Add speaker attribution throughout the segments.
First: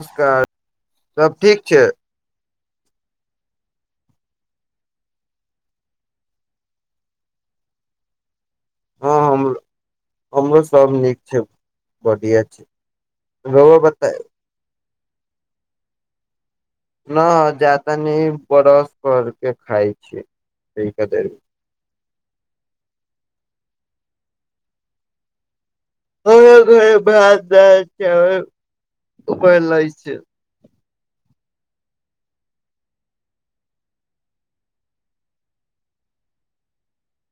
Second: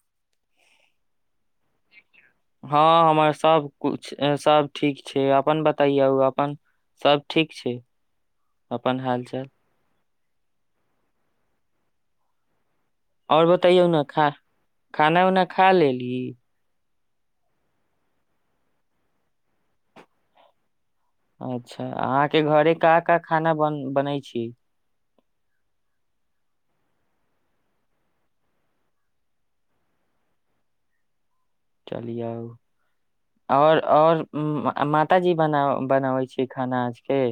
Speaker 1: नमस्कार सब ठीक छै
Speaker 2: हँ हमर सब कुछ सब ठीक छै अपन बतैयौ अपन सब ठीक छै अपन
Speaker 1: हँ
Speaker 2: हाल
Speaker 1: हम
Speaker 2: चाल
Speaker 1: हमरो सब नीक छै बढ़िया छै
Speaker 2: आओर
Speaker 1: रउआ
Speaker 2: बताइयौ ने
Speaker 1: बताई
Speaker 2: खा खाना उना खा लेली
Speaker 1: न जा तानी ब्रश कर के खाय छी देर में।
Speaker 2: अच्छा अहाँके घरे का का खाना बन बनैत छी
Speaker 1: हमरा घरे भात दाल चावल बनलै छै
Speaker 2: चलियौ आओर आओर माताजी बना बनबै छै खाना आजके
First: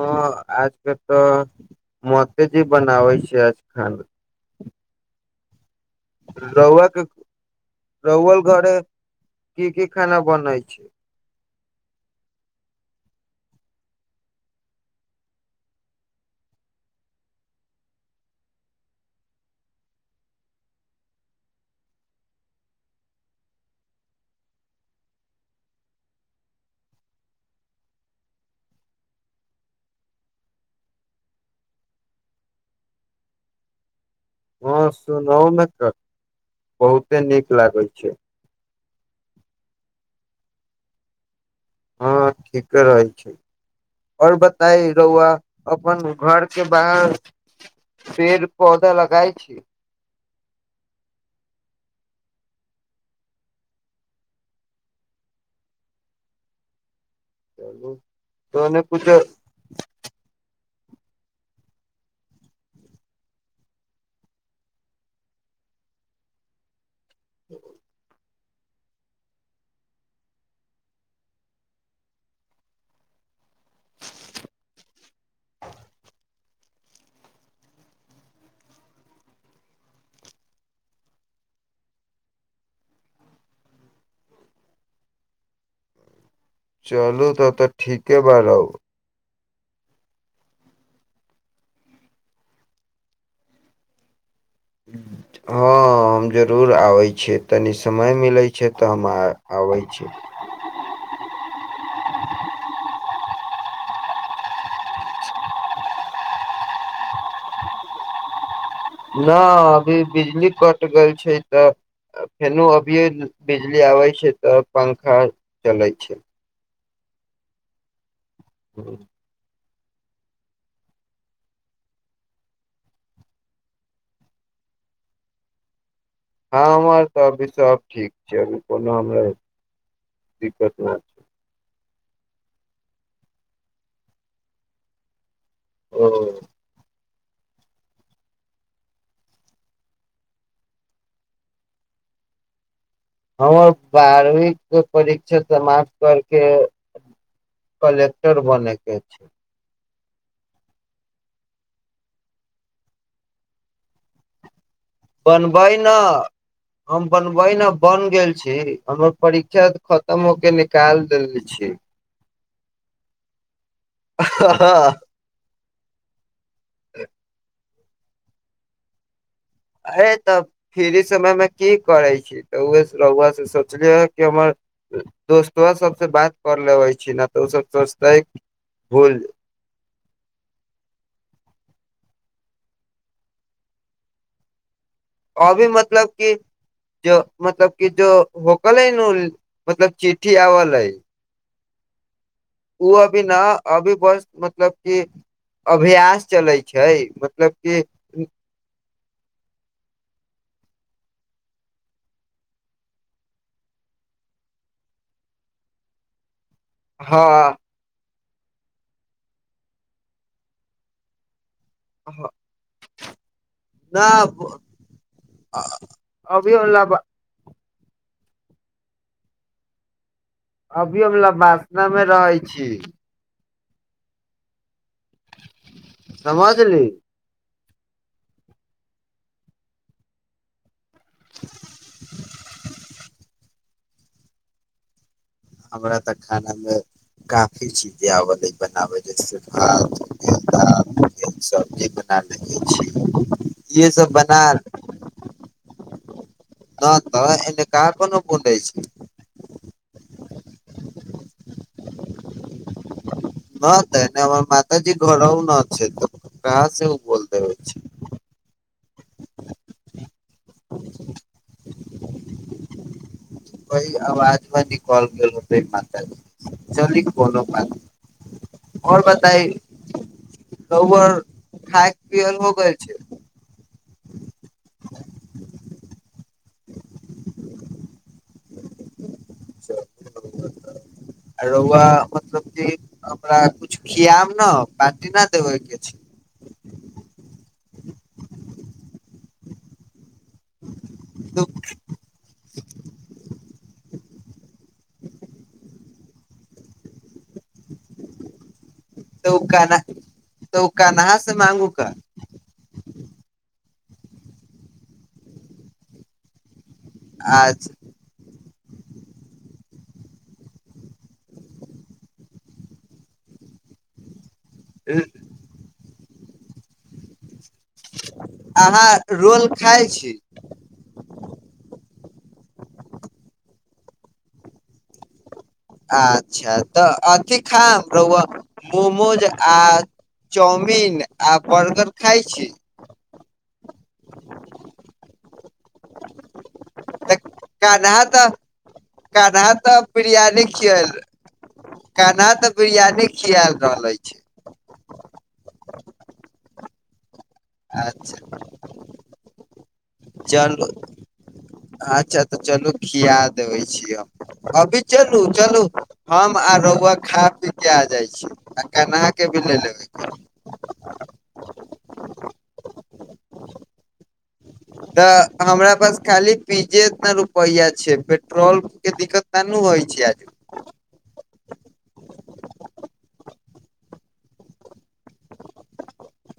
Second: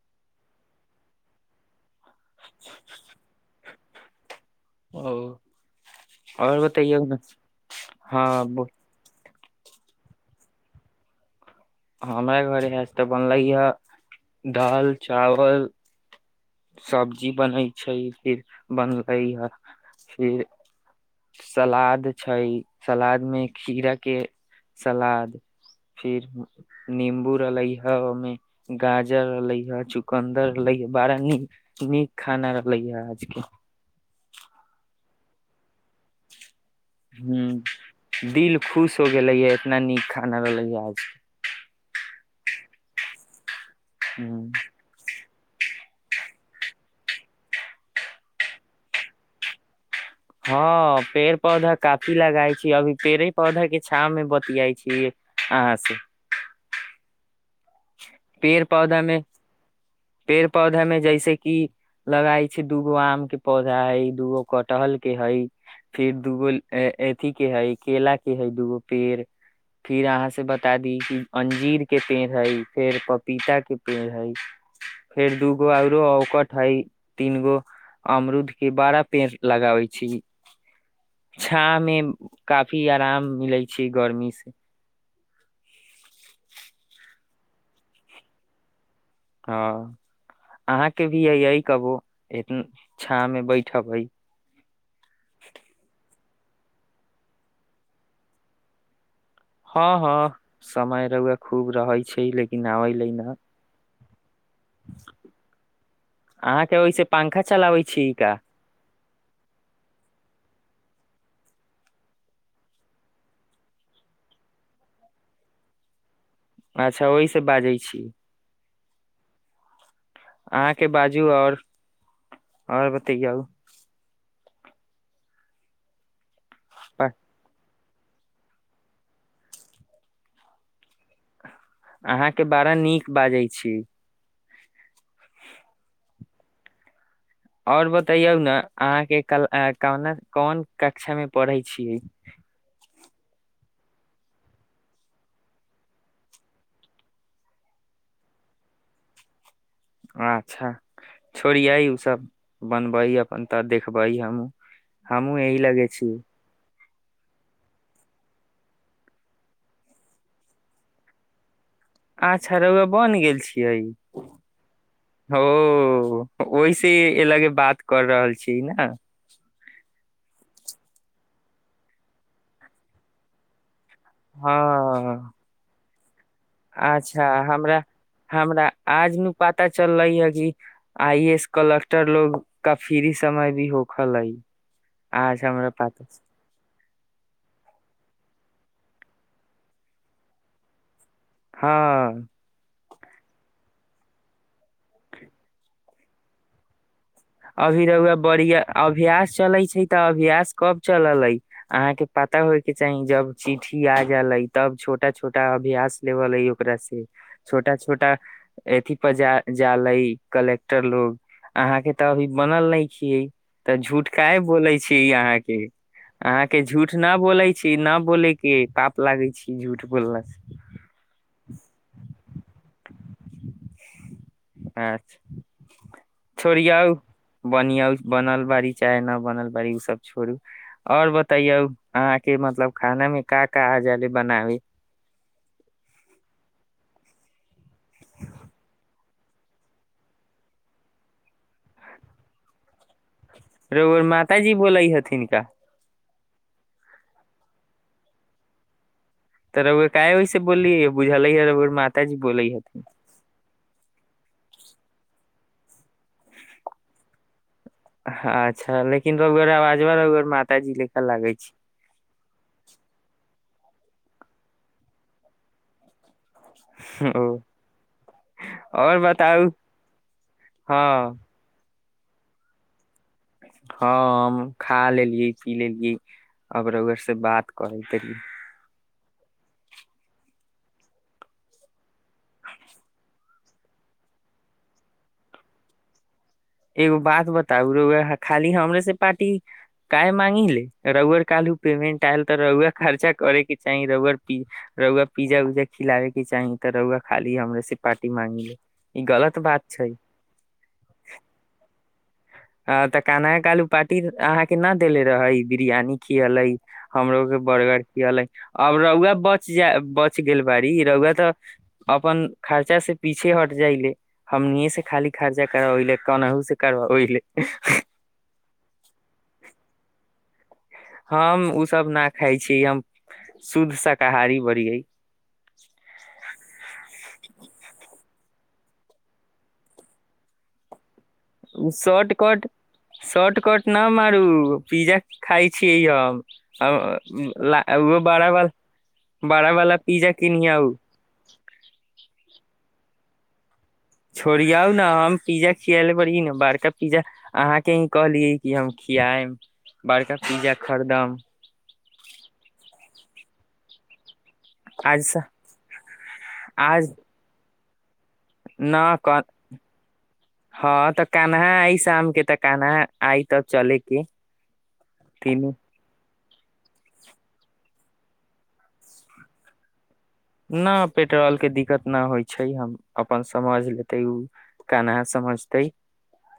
Speaker 1: ह आजके तऽ मातेजी बनाबै छै हन
Speaker 2: ओ और
Speaker 1: रौआके
Speaker 2: बतैयौ ने
Speaker 1: रौआ
Speaker 2: हँ ब-
Speaker 1: घरे की की खाना बनै छै
Speaker 2: हमरा घर इएह तऽ बनलैए दाल चावल सब्जी बनै छै फिर बनले ह फिर सलाद छै सलाद मे खीरा के सलाद फिर नीम्बू रहले हे ओहिमे गाजर रहले हे चुकन्दर रहले ह बारा नीक नीक खाना रहलैयै आजके
Speaker 1: हँ सुनहु मे तऽ
Speaker 2: ह
Speaker 1: छै
Speaker 2: दिल खुश हो गेलै ह इतना नीक खाना रहलै है आज
Speaker 1: हँ ठीके रहै छै आओर
Speaker 2: हूं,
Speaker 1: बताइ रौआ अपन घर के बाहर पेड़ पौधा लगाय छी
Speaker 2: हँ पेड़ पौधा काफी लगाइ छी अभी पेड़े पौधाके छाँव मे बतियाइ छी अहाँ से
Speaker 1: चलू
Speaker 2: पेड़
Speaker 1: तहने किछो
Speaker 2: पेड़ पौधा में जैसे की लगाई छै दूगो आम के पौधा हई दूगो कटहल के हई फिर दूगो अथि के है केला के हय दूगो पेड़ फिर अहाँ से बता दी कि अंजीर के पेड़ है फेर पपीता के पेड़ हइ फेर दूगो औरो औकट हइ तीन गो अमरुद के बड़ा पेड़ लगाबे छी छा मे काफी आराम मिले छै गर्मी से
Speaker 1: चलू तऽ तऽ ठीके बारौ
Speaker 2: हँ अहाँके भी आहियै कबो छाव मे बैठबै
Speaker 1: हँ हम जरूर आबै छियै तनी समय मिलै छै तऽ हम आ
Speaker 2: हँ हँ समय रुए खूब रहै छै लेकिन आबे ल न ह अहाँके ओहिसे पंखा चलाबै छी का
Speaker 1: नहि अभी बिजली कट गेल छै तऽ फेनो अभिये बिजली आबै छै तऽ पंखा चलै छै
Speaker 2: अच्छा ओहिसँ बाजै छी
Speaker 1: ह्म
Speaker 2: अहाँके बाजू आओर आओर बतै
Speaker 1: हँ हमर त सब ठीक छै अभी कोना हमरा दिक्कत नहि छै,
Speaker 2: अहाँके बारा नीक बाजै, छी
Speaker 1: छै ओ
Speaker 2: आओर बतै ने अहाँके क कोन कक्षा मे पढ़ै छियै
Speaker 1: हमर बारहवीं परीक्षा समाप्त करके कलेक्टर बनयके छै,।
Speaker 2: अच्छा छोड़िय ओसभ बनबै अपन त देखबै हमूँ
Speaker 1: बनबै ने। हम बनबै न बन गेल छी हमर परीक्षा खतम हो के निकाल देले छी
Speaker 2: अच्छा रुआ बनि गेल छी
Speaker 1: अरे
Speaker 2: ओहिस अ ल बात कर रहल छी न
Speaker 1: हे तब फ्री समय मे की करे छी त रुआ सब केँ बुलि कि हमर
Speaker 2: हँ
Speaker 1: दोस्त सब से बात कर लेबे छी न
Speaker 2: अच्छा
Speaker 1: तऽ ओ सब
Speaker 2: हमरा
Speaker 1: सोचते
Speaker 2: हमरा आज
Speaker 1: भूल
Speaker 2: न पता चललै ह कि आइ ए एस कलक र लोग का फ्री समय भी होख लई
Speaker 1: अभी मतलब की ज मतलब की जो होकल हय न मतलब चिठ्ठीआबले है
Speaker 2: हँ
Speaker 1: ओ अभी न अभी बस मतलब क अभ्यास चलै छै मतलब कि
Speaker 2: अभी रहा बड़िया अभ अभ्यास चले छै तऽ अभ्यास कब चलल अहाँ के पता होय के चाही जब चिठ्ठी आ जाले तब छोटा छोटा अभ्यास लेवल रसी
Speaker 1: हँ
Speaker 2: छोटा छोटा अयी पर जाले कलेक्टर लोग अहाँ तऽ अभी बनल ने छीिये तऽ
Speaker 1: न
Speaker 2: झूठ काय बोले छी अहा के अहां के
Speaker 1: अभी
Speaker 2: झूठ न बोले छी न बोलेके पाप लागे छी झूठ बोलला से
Speaker 1: अभी हम लब्बासना मे रहै छी
Speaker 2: छोड़िया
Speaker 1: समझली
Speaker 2: आउ बनौ बनल बारी चाहे न बनल बारी ओ सब छोड़ू और बतैयौ अहाँके मतलब खाना में का काहा जबे बनाबी
Speaker 1: हमरा तऽ खाना मे काफी चीजे आवअ लै बनावे जैसे भात दाल सब्जी बना लेले छी इहे
Speaker 2: रौआ
Speaker 1: सब बना
Speaker 2: माताजी बोलै हथिन का
Speaker 1: न तऽ एने कहा कोनो बेलै छै
Speaker 2: त रौआ काहे वैसे बोल लिये बुझले यर रौआ मातााजी बोलै हथिन
Speaker 1: न त हमर मातजी घरहु ना छथि कहाँ से उऽ बैल देबइ छै
Speaker 2: छैय लेकिन रौआ आवाजबा रौआ माताजी लेखा लागै छैय
Speaker 1: कई अवाजमे निकल गेल होतै मात जी जेना चली
Speaker 2: ओ
Speaker 1: कोनो बात
Speaker 2: और
Speaker 1: आओर बताइ
Speaker 2: बताउ
Speaker 1: रौअर
Speaker 2: हँ
Speaker 1: खाइ केहेन हो गेल छै
Speaker 2: हँ हम खा लेलियै पी लेलियै अब रौआसँ बात करै के कनी
Speaker 1: आ रौआ मतलब कि अ हमरा कछु खियेब न पाटि न देबै के छै
Speaker 2: एगो बात बताउ रौआ खाली हमरे से पाटी काहे मांगि ले रौआ काल्हू
Speaker 1: तऽ
Speaker 2: पेमेंट आयल तऽ रौआ खर्चा करे के चाही रौअर की रौआ पिज्जा उज्जा खिलाबे के चाही तऽ रौआ खाली हमरे से पाटी मांगि ले ई
Speaker 1: तऽ
Speaker 2: गलत
Speaker 1: उ कान्हा तऽ उ कनहाँ
Speaker 2: हँ तऽ कनहा क आलू पार्टी अहाँ के न देेले रहै बिरियानी खियलेै हमरो के
Speaker 1: आ
Speaker 2: बड़गर खियलै आब रौआ बच जा बच गेल बड़ी रौआ तऽ अपन खर्चा से पीछे हट जाइले हमनी ये से खाली खर्जा करबाबी ले कनहु से कारबाबे ओहि लेल
Speaker 1: अहाँ रोल खाय छी
Speaker 2: हम उसभ न खाइ छीयै हम शुद्ध शाकाहारी बड़ियै
Speaker 1: अच्छा तऽ अथी खाइम रौआ मोमोज आ चाउमिन आ बर्गर खाय छिये
Speaker 2: शॉर कर्ट न मारू पिज्जा खााय छियै
Speaker 1: तऽ
Speaker 2: हम
Speaker 1: कान्हा तऽ
Speaker 2: बड़ा ब बड़ा
Speaker 1: कान्हा
Speaker 2: बाला
Speaker 1: तऽ
Speaker 2: पिज्जा
Speaker 1: बिरियानी
Speaker 2: किनहउ।
Speaker 1: बरियानी खिआल
Speaker 2: छोड़ियौ न हम पिज्जा खियेले बड़ीये न बारका पिज्जा अहाँके ही
Speaker 1: अच्छा
Speaker 2: कहलियै कि हम खियाए म बड़का पिज्जा
Speaker 1: चलू
Speaker 2: खरीदम
Speaker 1: अच्छा तऽ चलू खिया देबै छियै हम अभी
Speaker 2: आज
Speaker 1: चलू
Speaker 2: स-
Speaker 1: चलू हम आ रौआ
Speaker 2: आज
Speaker 1: खा पी
Speaker 2: न
Speaker 1: [unintelligible] आ
Speaker 2: हँ
Speaker 1: [unintelligible]
Speaker 2: तऽ कानहा आई शाम के तऽ कानहा आई तब चले के।
Speaker 1: तऽ
Speaker 2: तीनू
Speaker 1: हमरा पास खाली पीज्जे एतना रुपैया छैय पेट्रोल के दिक्कत त ननू होइ छैय आज।
Speaker 2: न पेट ट्रोल के दिक्कत न होइ छैय हम अपन समझ लेते ओ केना समझतै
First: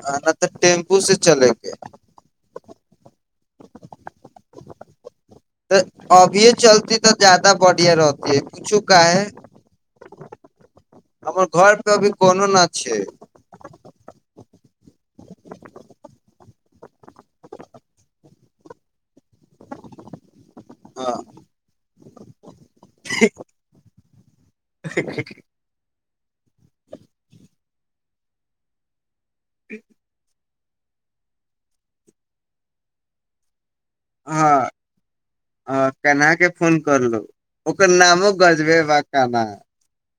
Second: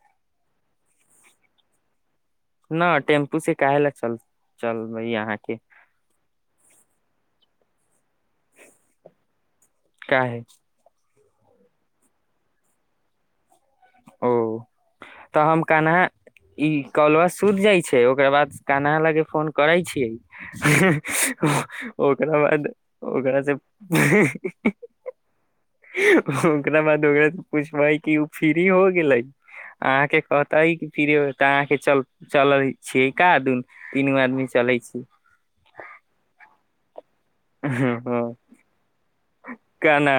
Speaker 1: ह ना तऽ टेम्पू से चलेकेे।
Speaker 2: न टेम्पू से काहे ल चल चल यहाँ
Speaker 1: तऽ अभियए चलती तऽ ज्यादा बढ़िया रहतय पूछू काहे?
Speaker 2: काहे?
Speaker 1: हमर घर प अभी कोनो न छैय।
Speaker 2: ओ तऽ हम कन्हा ई कलुआ सुति जाइ छैय ओकर बाद कन्हा लागे फोन करै छियै
Speaker 1: हँ
Speaker 2: ओकरा बाद ओकरासँ ओकरा बाद ओरासे पुछबय कि ओ फ्री हो गेलै? आहके कह तहिके फिर तऽ अहाँके चल चलल छियै का दुनु
Speaker 1: हँ हँ कन्हा के फोन कर लेब ओकर नामो
Speaker 2: हँ,
Speaker 1: गजबे बा काना।
Speaker 2: कान्हा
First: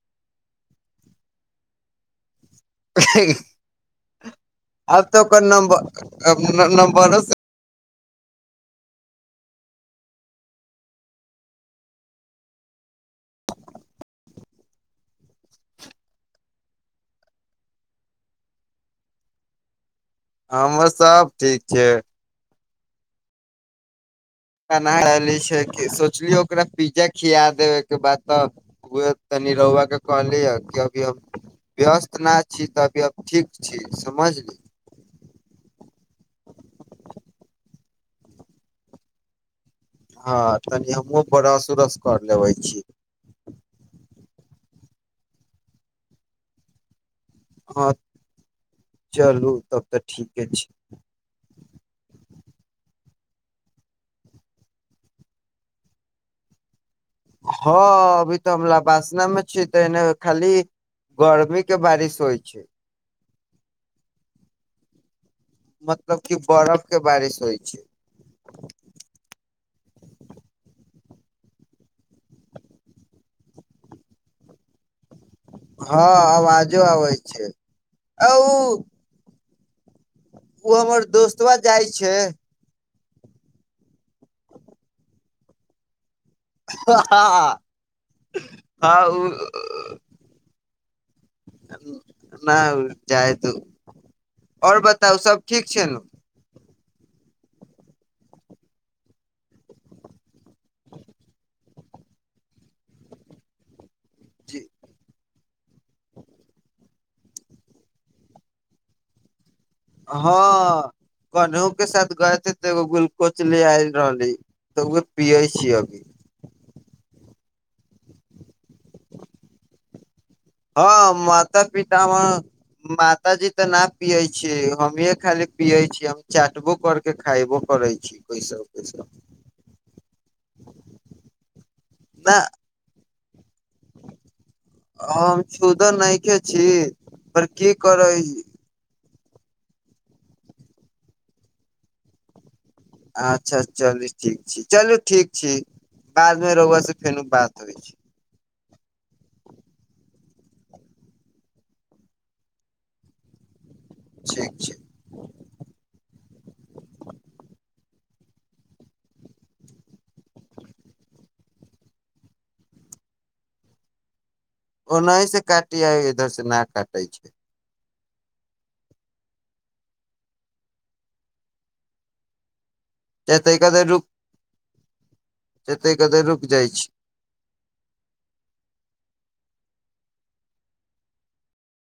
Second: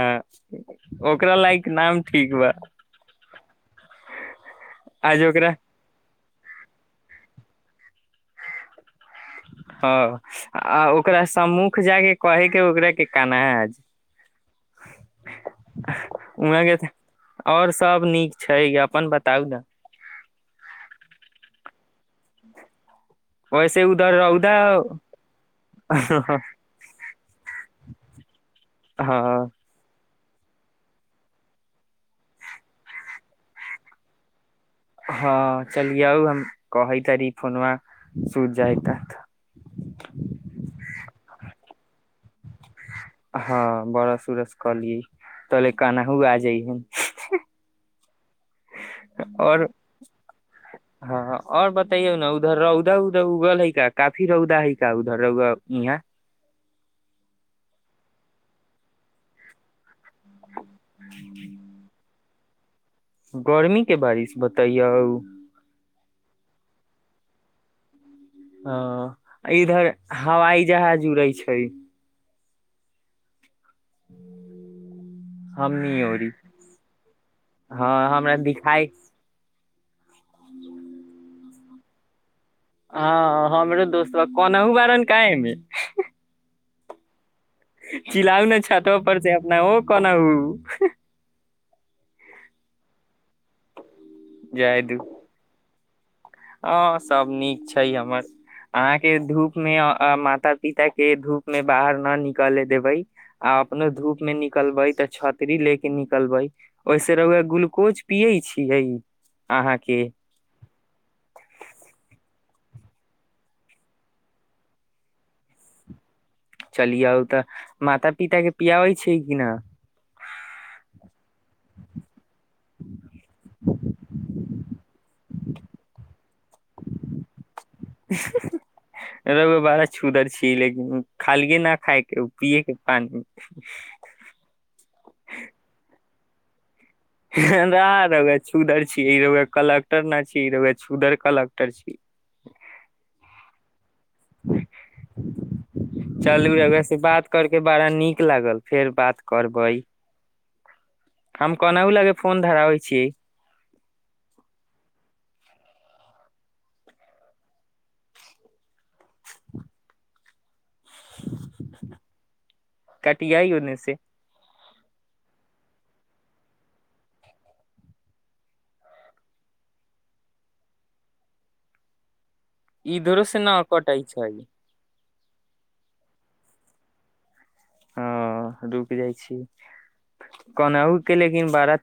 Speaker 2: ओकरा लायक नाम ठीक बा।
Speaker 1: [unintelligible] आब तऽ
Speaker 2: आज
Speaker 1: ओकर
Speaker 2: ओकरा
Speaker 1: नंबर न नंबरो से
Speaker 2: हँ आ ओकरा सम्मुख जायके कहेके ओकरा के केना वह आओर सब नीक छै अपन बताउ ने।
Speaker 1: हमर सब ठीक छैय।
Speaker 2: वैसे उ
Speaker 1: ना रहली छै सोचलियौ ओकरा पिज्जा खिया देबैके बाद तऽ
Speaker 2: हँ
Speaker 1: तनि रौआ के कहलिय क अभी हम व्यस्त ना छी तऽ अभी हम ठीक छी समझली
Speaker 2: हँ [unintelligible]
Speaker 1: हँ तनी हमहुँ [unintelligible]
Speaker 2: हँ बड़ सूरज कहलि तले कनहु आ जाइ ह।
Speaker 1: हँ चलू
Speaker 2: और
Speaker 1: तब तऽ ठीके छैय।
Speaker 2: हँ और बतैयौ ने उधर रौदा औदा उगल हय का काफी रौदा हय का उधर र‌उआ यहाँ
Speaker 1: हँ अभी तऽ हम लवासना मे छियै तऽ एने खाली गर्मी के बारिश होइ छै छै
Speaker 2: गर्मी के बारिश बतायौ
Speaker 1: मतलब की बरफ के बारिश होइयछै
Speaker 2: हँ जुड़ै छै हमनी
Speaker 1: हँ
Speaker 2: ओरी
Speaker 1: अवाजो आबै छै
Speaker 2: हँ
Speaker 1: आ
Speaker 2: हमरा दिखाई
Speaker 1: कतब जाइ छै
Speaker 2: हँ हमरो दोस्त बा कोनाहु बारन कमे
Speaker 1: हँ
Speaker 2: चिललाउ ने छतो पर
Speaker 1: उ
Speaker 2: से अपना ओ कोना
Speaker 1: न जाइ तू आओर
Speaker 2: जाय दू
Speaker 1: बताउ सब ठीक चलु
Speaker 2: हँ सभ नीक छै हमर अहाँके धूप मे माता पिता के धूप ने बाहर न निकल देबै आ अपनो धूप मे निकलबै तऽ छात छतरी ले के निकलबै ओहिस र‌उआ ग्लूकोज पिये छियै अहाँके
Speaker 1: हँ कनहु के साथ गए तऽ एगो गुलकोचले आय रहले तऽ उ पियै छी अभी
Speaker 2: चलियौ तऽ माता पिता के पियाबै छै कि न
Speaker 1: हँ माता पिता हमर माताजी तऽ नहि पियै छियै हमीए खाली पियै छियै हम चाटबो करके खायबो करै छी कैसो कैसो
Speaker 2: बड़ा छूधर छी लेकिन खालिए न खायके पियएके पानि [unintelligible]
Speaker 1: आ हम छुदर न‌इखे छी पर की
Speaker 2: त
Speaker 1: करै
Speaker 2: ग छू दर छी ई र‌उआ कलेक्टर ना छी ई र‌उआ छुदर कलक्टर छी
Speaker 1: अच्छा चलू ठीक छी चलू ठीक छी बाद मे
Speaker 2: चलू
Speaker 1: रौआ से फेर
Speaker 2: करके
Speaker 1: बात होइ
Speaker 2: बड़ा
Speaker 1: छै
Speaker 2: नीक लागल फेर बात करबै हम कोनाहु लग फोन धराबै छियै
Speaker 1: ठीक छै
Speaker 2: कटिया ह उने से
Speaker 1: ओनासँ काटिय आ इधर से न काटै छै
Speaker 2: ई धरो से ना कट ई छै
Speaker 1: जतय कतय रुकि जाइत छै
Speaker 2: ह रुक जाइ छी कोनाहु के लेकिन बारा